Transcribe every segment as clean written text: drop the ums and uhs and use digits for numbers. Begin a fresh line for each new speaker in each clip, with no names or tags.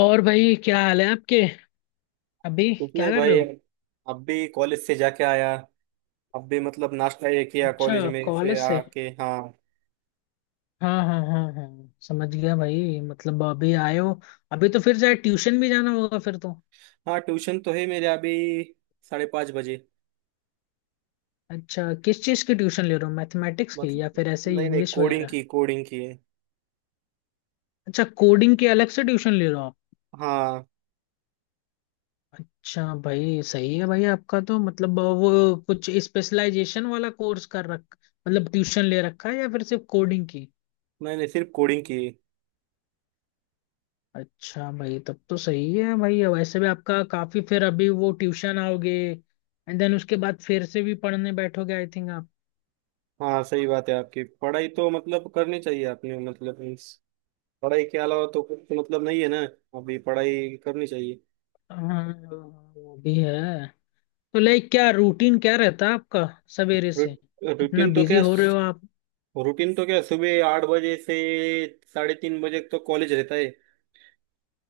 और भाई क्या हाल है आपके। अभी
कुछ
क्या
नहीं
कर रहे
भाई।
हो।
अब भी कॉलेज से जाके आया। अब भी मतलब नाश्ता ये किया कॉलेज
अच्छा।
में फिर
कॉलेज से।
आके हाँ।
हाँ हाँ हाँ हाँ, समझ गया भाई, मतलब अभी आए हो। अभी तो फिर शायद ट्यूशन भी जाना होगा फिर तो।
हाँ ट्यूशन तो है मेरे अभी 5:30 बजे।
अच्छा, किस चीज़ की ट्यूशन ले रहे हो, मैथमेटिक्स की या
मतलब
फिर ऐसे ही
नहीं नहीं
इंग्लिश
कोडिंग
वगैरह।
की कोडिंग की है।
अच्छा, कोडिंग की अलग से ट्यूशन ले रहे हो आप।
हाँ।
अच्छा भाई, सही है भाई आपका तो, मतलब वो कुछ स्पेशलाइजेशन वाला कोर्स कर रख, मतलब ट्यूशन ले रखा है या फिर सिर्फ कोडिंग की।
नहीं नहीं सिर्फ कोडिंग की है।
अच्छा भाई, तब तो सही है भाई, वैसे भी आपका काफी, फिर अभी वो ट्यूशन आओगे, एंड देन उसके बाद फिर से भी पढ़ने बैठोगे, आई थिंक आप।
हाँ सही बात है आपकी। पढ़ाई तो मतलब करनी चाहिए आपने मतलब means पढ़ाई के अलावा तो कुछ मतलब नहीं है ना। अभी पढ़ाई करनी चाहिए।
हाँ, वो भी है। तो लाइक क्या रूटीन क्या रहता है आपका सवेरे
रू-
से। इतना
रूटीन तो
बिजी
क्या
हो रहे हो आप।
रूटीन तो क्या, सुबह 8 बजे से 3:30 बजे तक तो कॉलेज रहता है।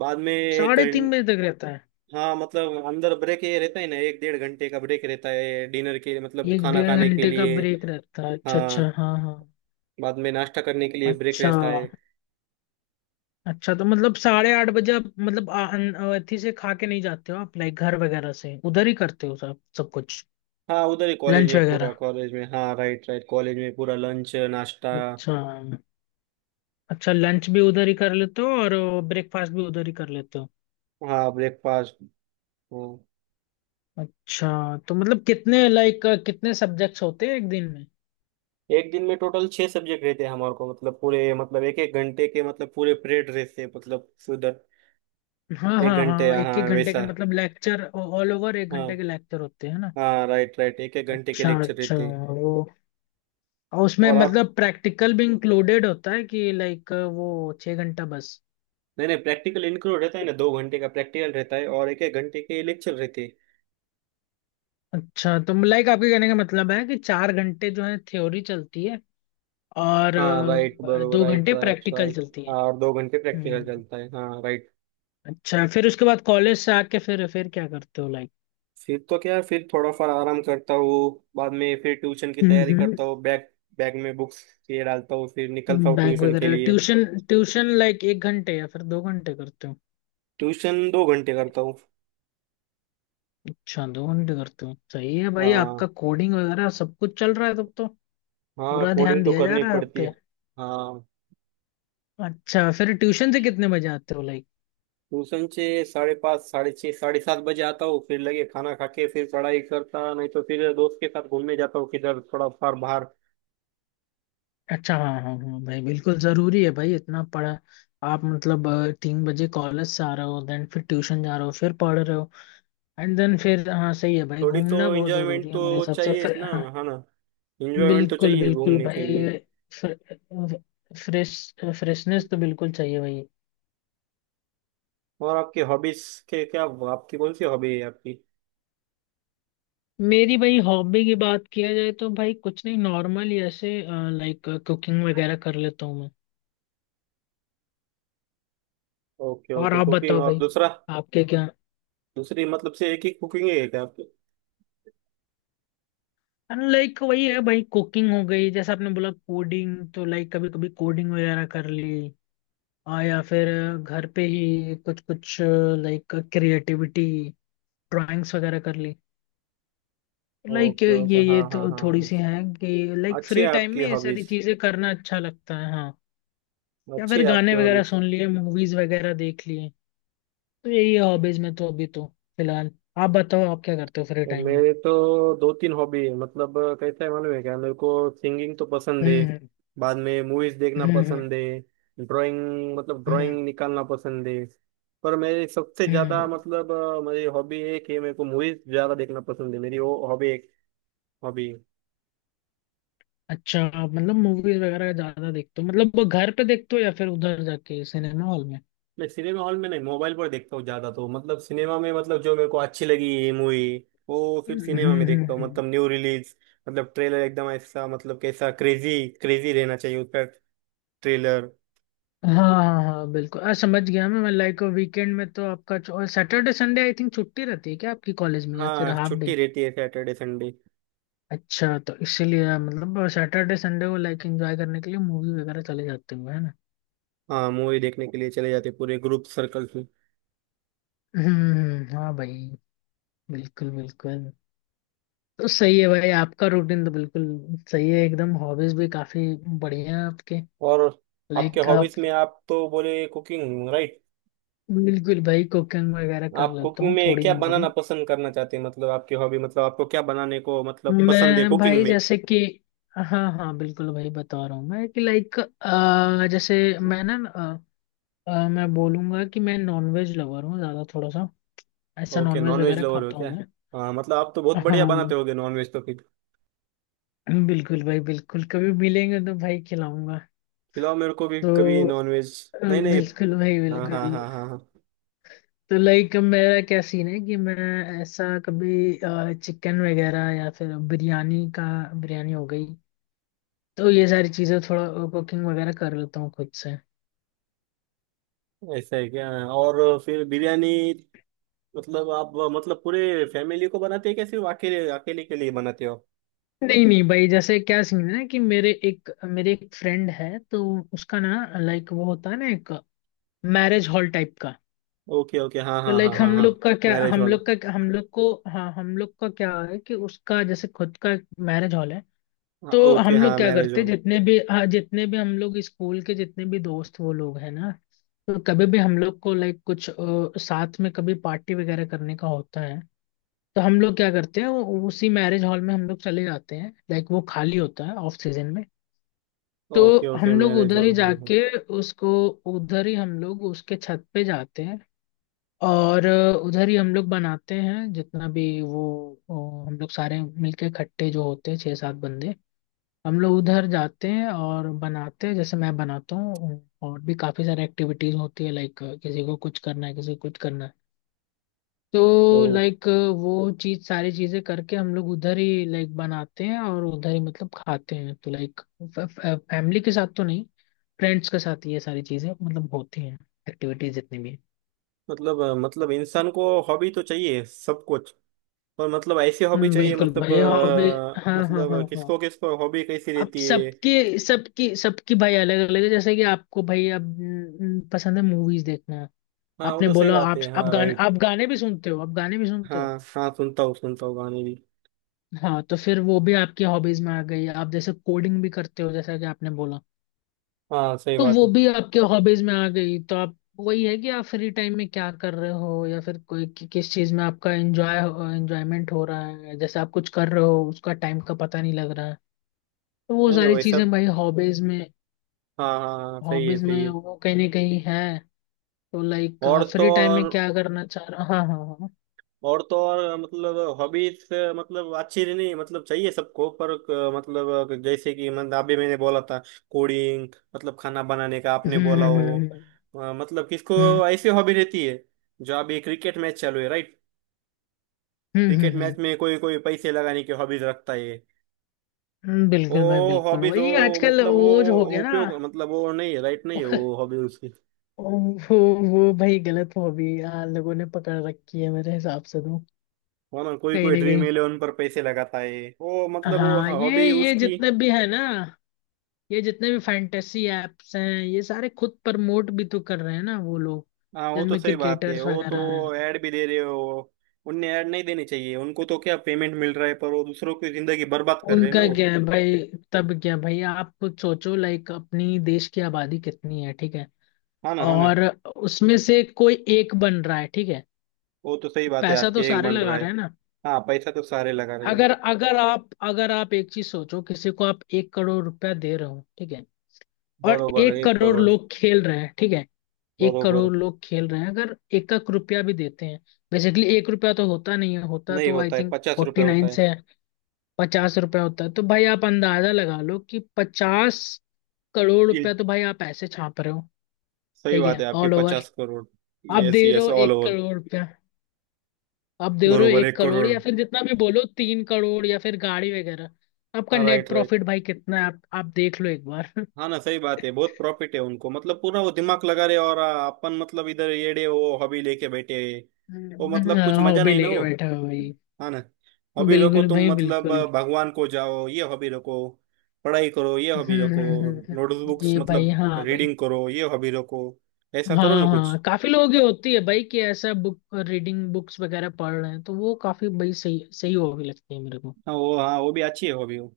बाद में एक
3:30 बजे
घंटा
तक रहता है।
हाँ मतलब अंदर ब्रेक ये रहता है ना, एक डेढ़ घंटे का ब्रेक रहता है डिनर के मतलब
एक
खाना
डेढ़
खाने के
घंटे का
लिए।
ब्रेक रहता है, अच्छा
हाँ
अच्छा, हाँ हाँ।
बाद में नाश्ता करने के लिए ब्रेक
अच्छा।
रहता है।
अच्छा, तो मतलब 8:30 बजे आप, मतलब अथी से खा के नहीं जाते हो आप, लाइक घर वगैरह से उधर ही करते हो सब सब कुछ।
हाँ उधर ही कॉलेज
लंच
में, पूरा
वगैरह।
कॉलेज में, हाँ राइट राइट, कॉलेज में पूरा लंच नाश्ता।
अच्छा। अच्छा, लंच भी उधर ही कर लेते हो और ब्रेकफास्ट भी उधर ही कर लेते हो।
हाँ ब्रेकफास्ट। हाँ।
अच्छा, तो मतलब कितने लाइक कितने सब्जेक्ट्स होते हैं एक दिन में।
एक दिन में टोटल 6 सब्जेक्ट रहते हैं हमारे को, मतलब पूरे मतलब एक एक घंटे के मतलब पूरे पीरियड रहते हैं मतलब उधर।
हाँ
एक
हाँ
घंटे
हाँ, एक
हाँ
एक घंटे के
वैसा।
मतलब लेक्चर, ऑल ओवर एक घंटे
हाँ।
के लेक्चर होते हैं ना।
हाँ राइट राइट, एक एक घंटे के
अच्छा
लेक्चर
अच्छा,
रहते हैं।
वो और उसमें
और आप।
मतलब प्रैक्टिकल भी इंक्लूडेड होता है कि, लाइक वो 6 घंटा बस।
नहीं नहीं प्रैक्टिकल इंक्लूड रहता है ना, 2 घंटे का प्रैक्टिकल रहता है और एक एक घंटे के लेक्चर रहते हैं।
अच्छा, तो लाइक आपके कहने का मतलब है कि 4 घंटे जो है थ्योरी चलती है और
हाँ राइट बरोबर
दो
राइट
घंटे
राइट
प्रैक्टिकल
राइट।
चलती है।
हाँ और 2 घंटे
हम्म
प्रैक्टिकल
हम्म।
चलता है हाँ राइट।
अच्छा, फिर उसके बाद कॉलेज से आके फिर क्या करते हो लाइक।
फिर तो क्या, फिर थोड़ा फार आराम करता हूँ। बाद में फिर ट्यूशन की तैयारी
हम्म।
करता हूँ, बैग, बैग में बुक्स ये डालता हूँ, फिर निकलता हूँ
बैंक
ट्यूशन के
वगैरह
लिए।
ट्यूशन। ट्यूशन लाइक एक घंटे या फिर दो घंटे करते हो।
ट्यूशन 2 घंटे करता हूँ।
अच्छा, दो घंटे करते हो, सही है भाई आपका,
हाँ।
कोडिंग वगैरह सब कुछ चल रहा है तब तो।
हाँ
पूरा ध्यान
कोडिंग तो
दिया जा
करनी
रहा है आप
पड़ती है।
पे।
हाँ।
अच्छा, फिर ट्यूशन से कितने बजे आते हो लाइक।
ट्यूशन से 5:30, 6:30, 7:30 बजे आता हूँ, फिर लगे खाना खा के फिर पढ़ाई करता, नहीं तो फिर दोस्त के साथ घूमने जाता हूँ किधर थोड़ा फार बाहर।
अच्छा हाँ हाँ हाँ भाई, बिल्कुल जरूरी है भाई इतना पढ़ा। आप मतलब 3 बजे कॉलेज से आ रहे हो, देन फिर ट्यूशन जा रहे हो, फिर पढ़ रहे हो, एंड देन फिर हाँ सही है भाई,
थोड़ी तो
घूमना बहुत
एंजॉयमेंट
जरूरी है मेरे
तो
हिसाब से
चाहिए
फिर।
ना हाँ ना। एंजॉयमेंट तो
बिल्कुल
चाहिए
बिल्कुल
घूमने के लिए।
भाई। फ्रेश फ्रेशनेस तो बिल्कुल चाहिए भाई।
और आपकी हॉबीज के क्या, आपकी कौन सी हॉबी है आपकी?
मेरी भाई हॉबी की बात किया जाए तो भाई कुछ नहीं, नॉर्मल ही ऐसे लाइक कुकिंग वगैरह कर लेता हूँ मैं।
ओके
और
ओके,
आप
कुकिंग
बताओ
और
भाई,
दूसरा?
आपके क्या।
दूसरी मतलब से एक ही कुकिंग है क्या आपकी?
लाइक वही है भाई, कुकिंग हो गई जैसे आपने बोला कोडिंग, तो लाइक कभी कभी कोडिंग वगैरह कर ली, या फिर घर पे ही कुछ कुछ लाइक क्रिएटिविटी, ड्राइंग्स वगैरह कर ली, लाइक
ओके ओके
ये
हाँ
ये
हाँ
तो
हाँ
थोड़ी
हाँ।
सी हैं कि लाइक
अच्छी है
फ्री टाइम
आपकी
में ये सारी
हॉबीज।
चीजें करना अच्छा लगता है हाँ। या
अच्छी
फिर
है
गाने
आपकी
वगैरह
हॉबीज।
सुन लिए, मूवीज वगैरह देख लिए, तो यही है हॉबीज में तो अभी तो फिलहाल। आप बताओ आप क्या करते हो फ्री
और
टाइम में।
मेरे तो दो तीन हॉबी है मतलब, कैसा है मालूम है क्या मेरे को, सिंगिंग तो पसंद है।
हम्म
बाद में मूवीज देखना
हम्म
पसंद है। ड्राइंग मतलब
हम्म।
ड्राइंग निकालना पसंद है। पर मेरी सबसे
हम्म
ज्यादा
हम्म।
मतलब मेरी हॉबी एक है, मेरे को मूवीज ज्यादा देखना पसंद है, मेरी वो हॉबी एक हॉबी है।
अच्छा, आप मतलब मूवीज वगैरह ज्यादा देखते हो मतलब, वो घर पे देखते हो या फिर उधर जाके सिनेमा हॉल में।
मैं सिनेमा हॉल में नहीं, मोबाइल पर देखता हूँ ज्यादा, तो मतलब सिनेमा में मतलब जो मेरे को अच्छी लगी मूवी वो फिर
हम्म
सिनेमा में
हम्म,
देखता हूँ,
हम्म।
मतलब न्यू रिलीज। मतलब ट्रेलर एकदम ऐसा मतलब कैसा क्रेजी क्रेजी रहना चाहिए उसका ट्रेलर।
हाँ हाँ हाँ बिल्कुल, समझ गया मैं लाइक वीकेंड में तो आपका सैटरडे संडे आई थिंक छुट्टी रहती है क्या आपकी कॉलेज में या फिर
हाँ
हाफ
छुट्टी
डे?
रहती है सैटरडे संडे।
अच्छा, तो इसीलिए मतलब सैटरडे संडे को लाइक एंजॉय करने के लिए मूवी वगैरह चले जाते हो है ना।
हाँ मूवी देखने के लिए चले जाते, पूरे ग्रुप सर्कल में।
हाँ भाई, बिल्कुल बिल्कुल। तो सही है भाई आपका रूटीन तो बिल्कुल सही है एकदम, हॉबीज भी काफी बढ़िया है आपके।
और आपके
लाइक
हॉबीज
आप।
में आप तो बोले कुकिंग राइट।
बिल्कुल भाई, कुकिंग वगैरह कर
आप
लेता
कुकिंग
हूँ
में
थोड़ी
क्या
मोरी।
बनाना पसंद करना चाहते हैं, मतलब आपकी हॉबी मतलब आपको क्या बनाने को मतलब पसंद है
मैं
कुकिंग
भाई
में?
जैसे कि, हाँ हाँ बिल्कुल भाई बता रहा हूँ मैं कि लाइक, जैसे मैं ना अ, अ, मैं बोलूंगा कि मैं नॉनवेज लवर हूँ ज्यादा थोड़ा सा, ऐसा
ओके
नॉनवेज
नॉनवेज
वगैरह
लवर हो
खाता हूँ
क्या?
मैं।
हाँ मतलब आप तो बहुत बढ़िया
हाँ
बनाते होगे नॉनवेज तो फिर।
बिल्कुल भाई बिल्कुल, कभी मिलेंगे तो भाई खिलाऊंगा।
खिलाओ मेरे को भी
तो
कभी नॉनवेज।
अ,
नहीं नहीं।
बिल्कुल भाई
हाँ हाँ
बिल्कुल।
हाँ हाँ हाँ।
तो लाइक मेरा क्या सीन है कि मैं ऐसा कभी चिकन वगैरह या फिर बिरयानी का, बिरयानी हो गई, तो ये सारी चीजें थोड़ा कुकिंग वगैरह कर लेता हूँ खुद से।
ऐसा है क्या, और फिर बिरयानी। मतलब आप मतलब पूरे फैमिली को बनाते हैं क्या, सिर्फ अकेले अकेले के लिए बनाते हो?
नहीं नहीं भाई, जैसे क्या सीन है ना कि मेरे एक फ्रेंड है तो उसका ना लाइक, वो होता है ना एक मैरिज हॉल टाइप का।
ओके ओके हाँ
तो
हाँ हाँ
लाइक
हाँ हाँ। Marriage hall.
हम लोग को। हाँ हम लोग का क्या है कि उसका जैसे खुद का मैरिज हॉल है।
हाँ
तो
ओके,
हम लोग
हाँ
क्या
मैरिज
करते
हॉल।
जितने भी हाँ, जितने भी हम लोग स्कूल के जितने भी दोस्त वो लोग हैं ना। तो कभी भी हम लोग को लाइक कुछ साथ में कभी पार्टी वगैरह करने का होता है। तो हम लोग क्या करते हैं, वो उसी मैरिज हॉल में हम लोग चले जाते हैं, लाइक वो खाली होता है ऑफ सीजन में। तो
ओके
हम
ओके,
लोग
मैरिज
उधर ही
हॉल हाँ हाँ।
जाके उसको, उधर ही हम लोग उसके छत पे जाते हैं और उधर ही हम लोग बनाते हैं जितना भी वो हम लोग सारे मिलके इकट्ठे जो होते हैं छः सात बंदे, हम लोग उधर जाते हैं और बनाते हैं जैसे मैं बनाता हूँ, और भी काफ़ी सारी एक्टिविटीज़ होती है लाइक किसी को कुछ करना है किसी को कुछ करना है,
तो
तो लाइक वो चीज़ सारी चीज़ें करके हम लोग उधर ही लाइक बनाते हैं और उधर ही मतलब खाते हैं, तो लाइक फैमिली के साथ तो नहीं, फ्रेंड्स के साथ ये सारी चीज़ें मतलब होती हैं, एक्टिविटीज़ जितनी भी हैं।
मतलब मतलब इंसान को हॉबी तो चाहिए सब कुछ, पर मतलब ऐसी हॉबी चाहिए
बिल्कुल
मतलब
भाई हॉबी। हाँ हाँ हाँ
मतलब
हाँ।
किसको किसको हॉबी कैसी
अब
रहती है।
सबके सबकी सबकी भाई अलग अलग है जैसे कि आपको भाई अब पसंद है मूवीज देखना।
हाँ वो
आपने
तो सही
बोला,
बात है, हाँ राइट।
आप गाने भी सुनते हो, आप गाने भी सुनते हो।
हाँ हाँ सुनता हूँ गाने भी।
हाँ तो फिर वो भी आपकी हॉबीज में आ गई, आप जैसे कोडिंग भी करते हो जैसा कि आपने बोला।
हाँ सही
तो
बात
वो
है।
भी आपके हॉबीज में आ गई, तो आप वही है कि आप फ्री टाइम में क्या कर रहे हो या फिर कोई कि, किस चीज में आपका एंजॉयमेंट हो रहा है जैसे आप कुछ कर रहे हो उसका टाइम का पता नहीं लग रहा है। तो वो
नहीं नहीं
सारी
वैसा।
चीजें भाई
हाँ हाँ हाँ, सही है
हॉबीज
सही
में
है।
वो कहीं ना कहीं है। तो लाइक
और तो
फ्री टाइम में
और
क्या करना चाह रहा हाँ हाँ हाँ।
और तो और मतलब हॉबीज, मतलब अच्छी नहीं मतलब चाहिए सबको पर मतलब जैसे कि मतलब अभी मैंने बोला था कोडिंग, मतलब खाना बनाने का आपने
हम्म
बोला
हम्म
हो।
हम्म
मतलब किसको
हम्म
ऐसी हॉबी रहती है, जो अभी क्रिकेट मैच चालू है राइट,
हम्म
क्रिकेट
हम्म,
मैच
हम्म,
में कोई कोई पैसे लगाने की हॉबीज रखता है वो।
बिल्कुल भाई बिल्कुल
हॉबीज
वही
वो
आजकल
मतलब वो
वो जो हो
वो
गया ना।
उपयोग मतलब वो नहीं है राइट, नहीं है वो हॉबी उसकी।
वो वो भाई गलत हॉबी लोगों ने पकड़ रखी है मेरे हिसाब से तो
है ना, कोई
कहीं
कोई
ना
ड्रीम
कहीं।
इलेवन पर पैसे लगाता है, वो मतलब वो
हाँ ये
हॉबी
ये
उसकी।
जितने भी है ना, ये जितने भी फैंटेसी एप्स हैं ये सारे खुद प्रमोट भी तो कर रहे हैं ना वो लोग,
हाँ वो तो
जिनमें
सही बात है
क्रिकेटर्स
वो तो।
वगैरह।
ऐड भी दे रहे हो। उनने ऐड नहीं देनी चाहिए, उनको तो क्या पेमेंट मिल रहा है, पर वो दूसरों की जिंदगी बर्बाद कर रहे हैं
उनका
ना वो।
क्या है भाई, तब क्या भाई आप कुछ सोचो लाइक अपनी देश की आबादी कितनी है, ठीक है।
हाँ ना हाँ ना।
और उसमें से कोई एक बन रहा है, ठीक है।
वो तो सही बात है
पैसा
आपकी,
तो
एक
सारे
बन रहा
लगा रहे
है।
हैं ना।
हाँ पैसा तो सारे लगा रहे हैं।
अगर अगर आप अगर आप एक चीज सोचो, किसी को आप 1 करोड़ रुपया दे रहे हो, ठीक है। और
बरोबर है,
एक
एक
करोड़
करोड़
लोग खेल रहे हैं, ठीक है। एक
बरोबर।
करोड़ लोग खेल रहे हैं, अगर एक एक रुपया भी देते हैं। बेसिकली एक रुपया तो होता नहीं है, होता
नहीं
तो आई
होता है,
थिंक
50 रुपए
फोर्टी
होता
नाइन
है।
से है। 50 रुपया होता है तो भाई आप अंदाजा लगा लो कि 50 करोड़ रुपया
इन-
तो भाई आप ऐसे छाप रहे हो।
सही
ठीक
बात
है
है आपकी,
ऑल ओवर।
50 करोड़।
आप
यस
दे रहे
यस
हो
ऑल
एक
ओवर।
करोड़ रुपया आप दे रहे हो
बरोबर,
एक
एक
करोड़
करोड़
या फिर जितना भी बोलो 3 करोड़ या फिर गाड़ी वगैरह। आपका
हाँ
नेट
राइट राइट।
प्रॉफिट भाई कितना है, आप देख लो एक बार।
हाँ ना सही बात है, बहुत प्रॉफिट है उनको, मतलब पूरा वो दिमाग लगा रहे और अपन मतलब इधर येड़े वो हॉबी लेके बैठे हैं। वो मतलब कुछ
हाँ,
मजा
हॉबी
नहीं ना
लेके
वो।
बैठा हो भाई।
हाँ ना। हॉबी रखो
बिल्कुल
तुम,
भाई
मतलब
बिल्कुल।
भगवान को जाओ ये हॉबी रखो। पढ़ाई करो ये हॉबी रखो। नोटबुक्स
ये भाई
मतलब
हाँ भाई।
रीडिंग करो ये हॉबी रखो। ऐसा करो
हाँ
ना
हाँ
कुछ।
काफी लोगों की होती है भाई कि ऐसा बुक रीडिंग, बुक्स वगैरह पढ़ रहे हैं तो वो काफी भाई सही सही होगी लगती है मेरे को।
हाँ वो, हाँ वो भी अच्छी है हॉबी वो।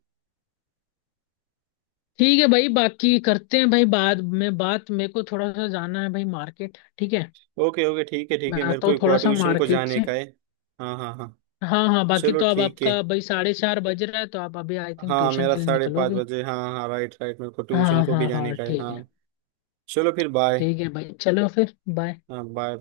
ठीक है भाई बाकी करते हैं भाई बाद में बात, मेरे को थोड़ा सा जाना है भाई मार्केट, ठीक है।
ओके ओके ठीक है ठीक
मैं
है, मेरे
आता
को
हूँ
एक
थोड़ा सा
ट्यूशन को
मार्केट
जाने
से।
का है। हाँ हाँ हाँ।
हाँ हाँ बाकी
चलो
तो अब
ठीक है।
आपका भाई 4:30 बज रहा है तो आप अभी आई थिंक
हाँ
ट्यूशन
मेरा
के लिए
साढ़े पाँच
निकलोगे।
बजे, हाँ हाँ राइट राइट, मेरे को ट्यूशन
हाँ
को भी
हाँ
जाने
हाँ
का है
ठीक है।
हाँ। चलो फिर बाय।
ठीक है भाई चलो फिर बाय।
हाँ बाय।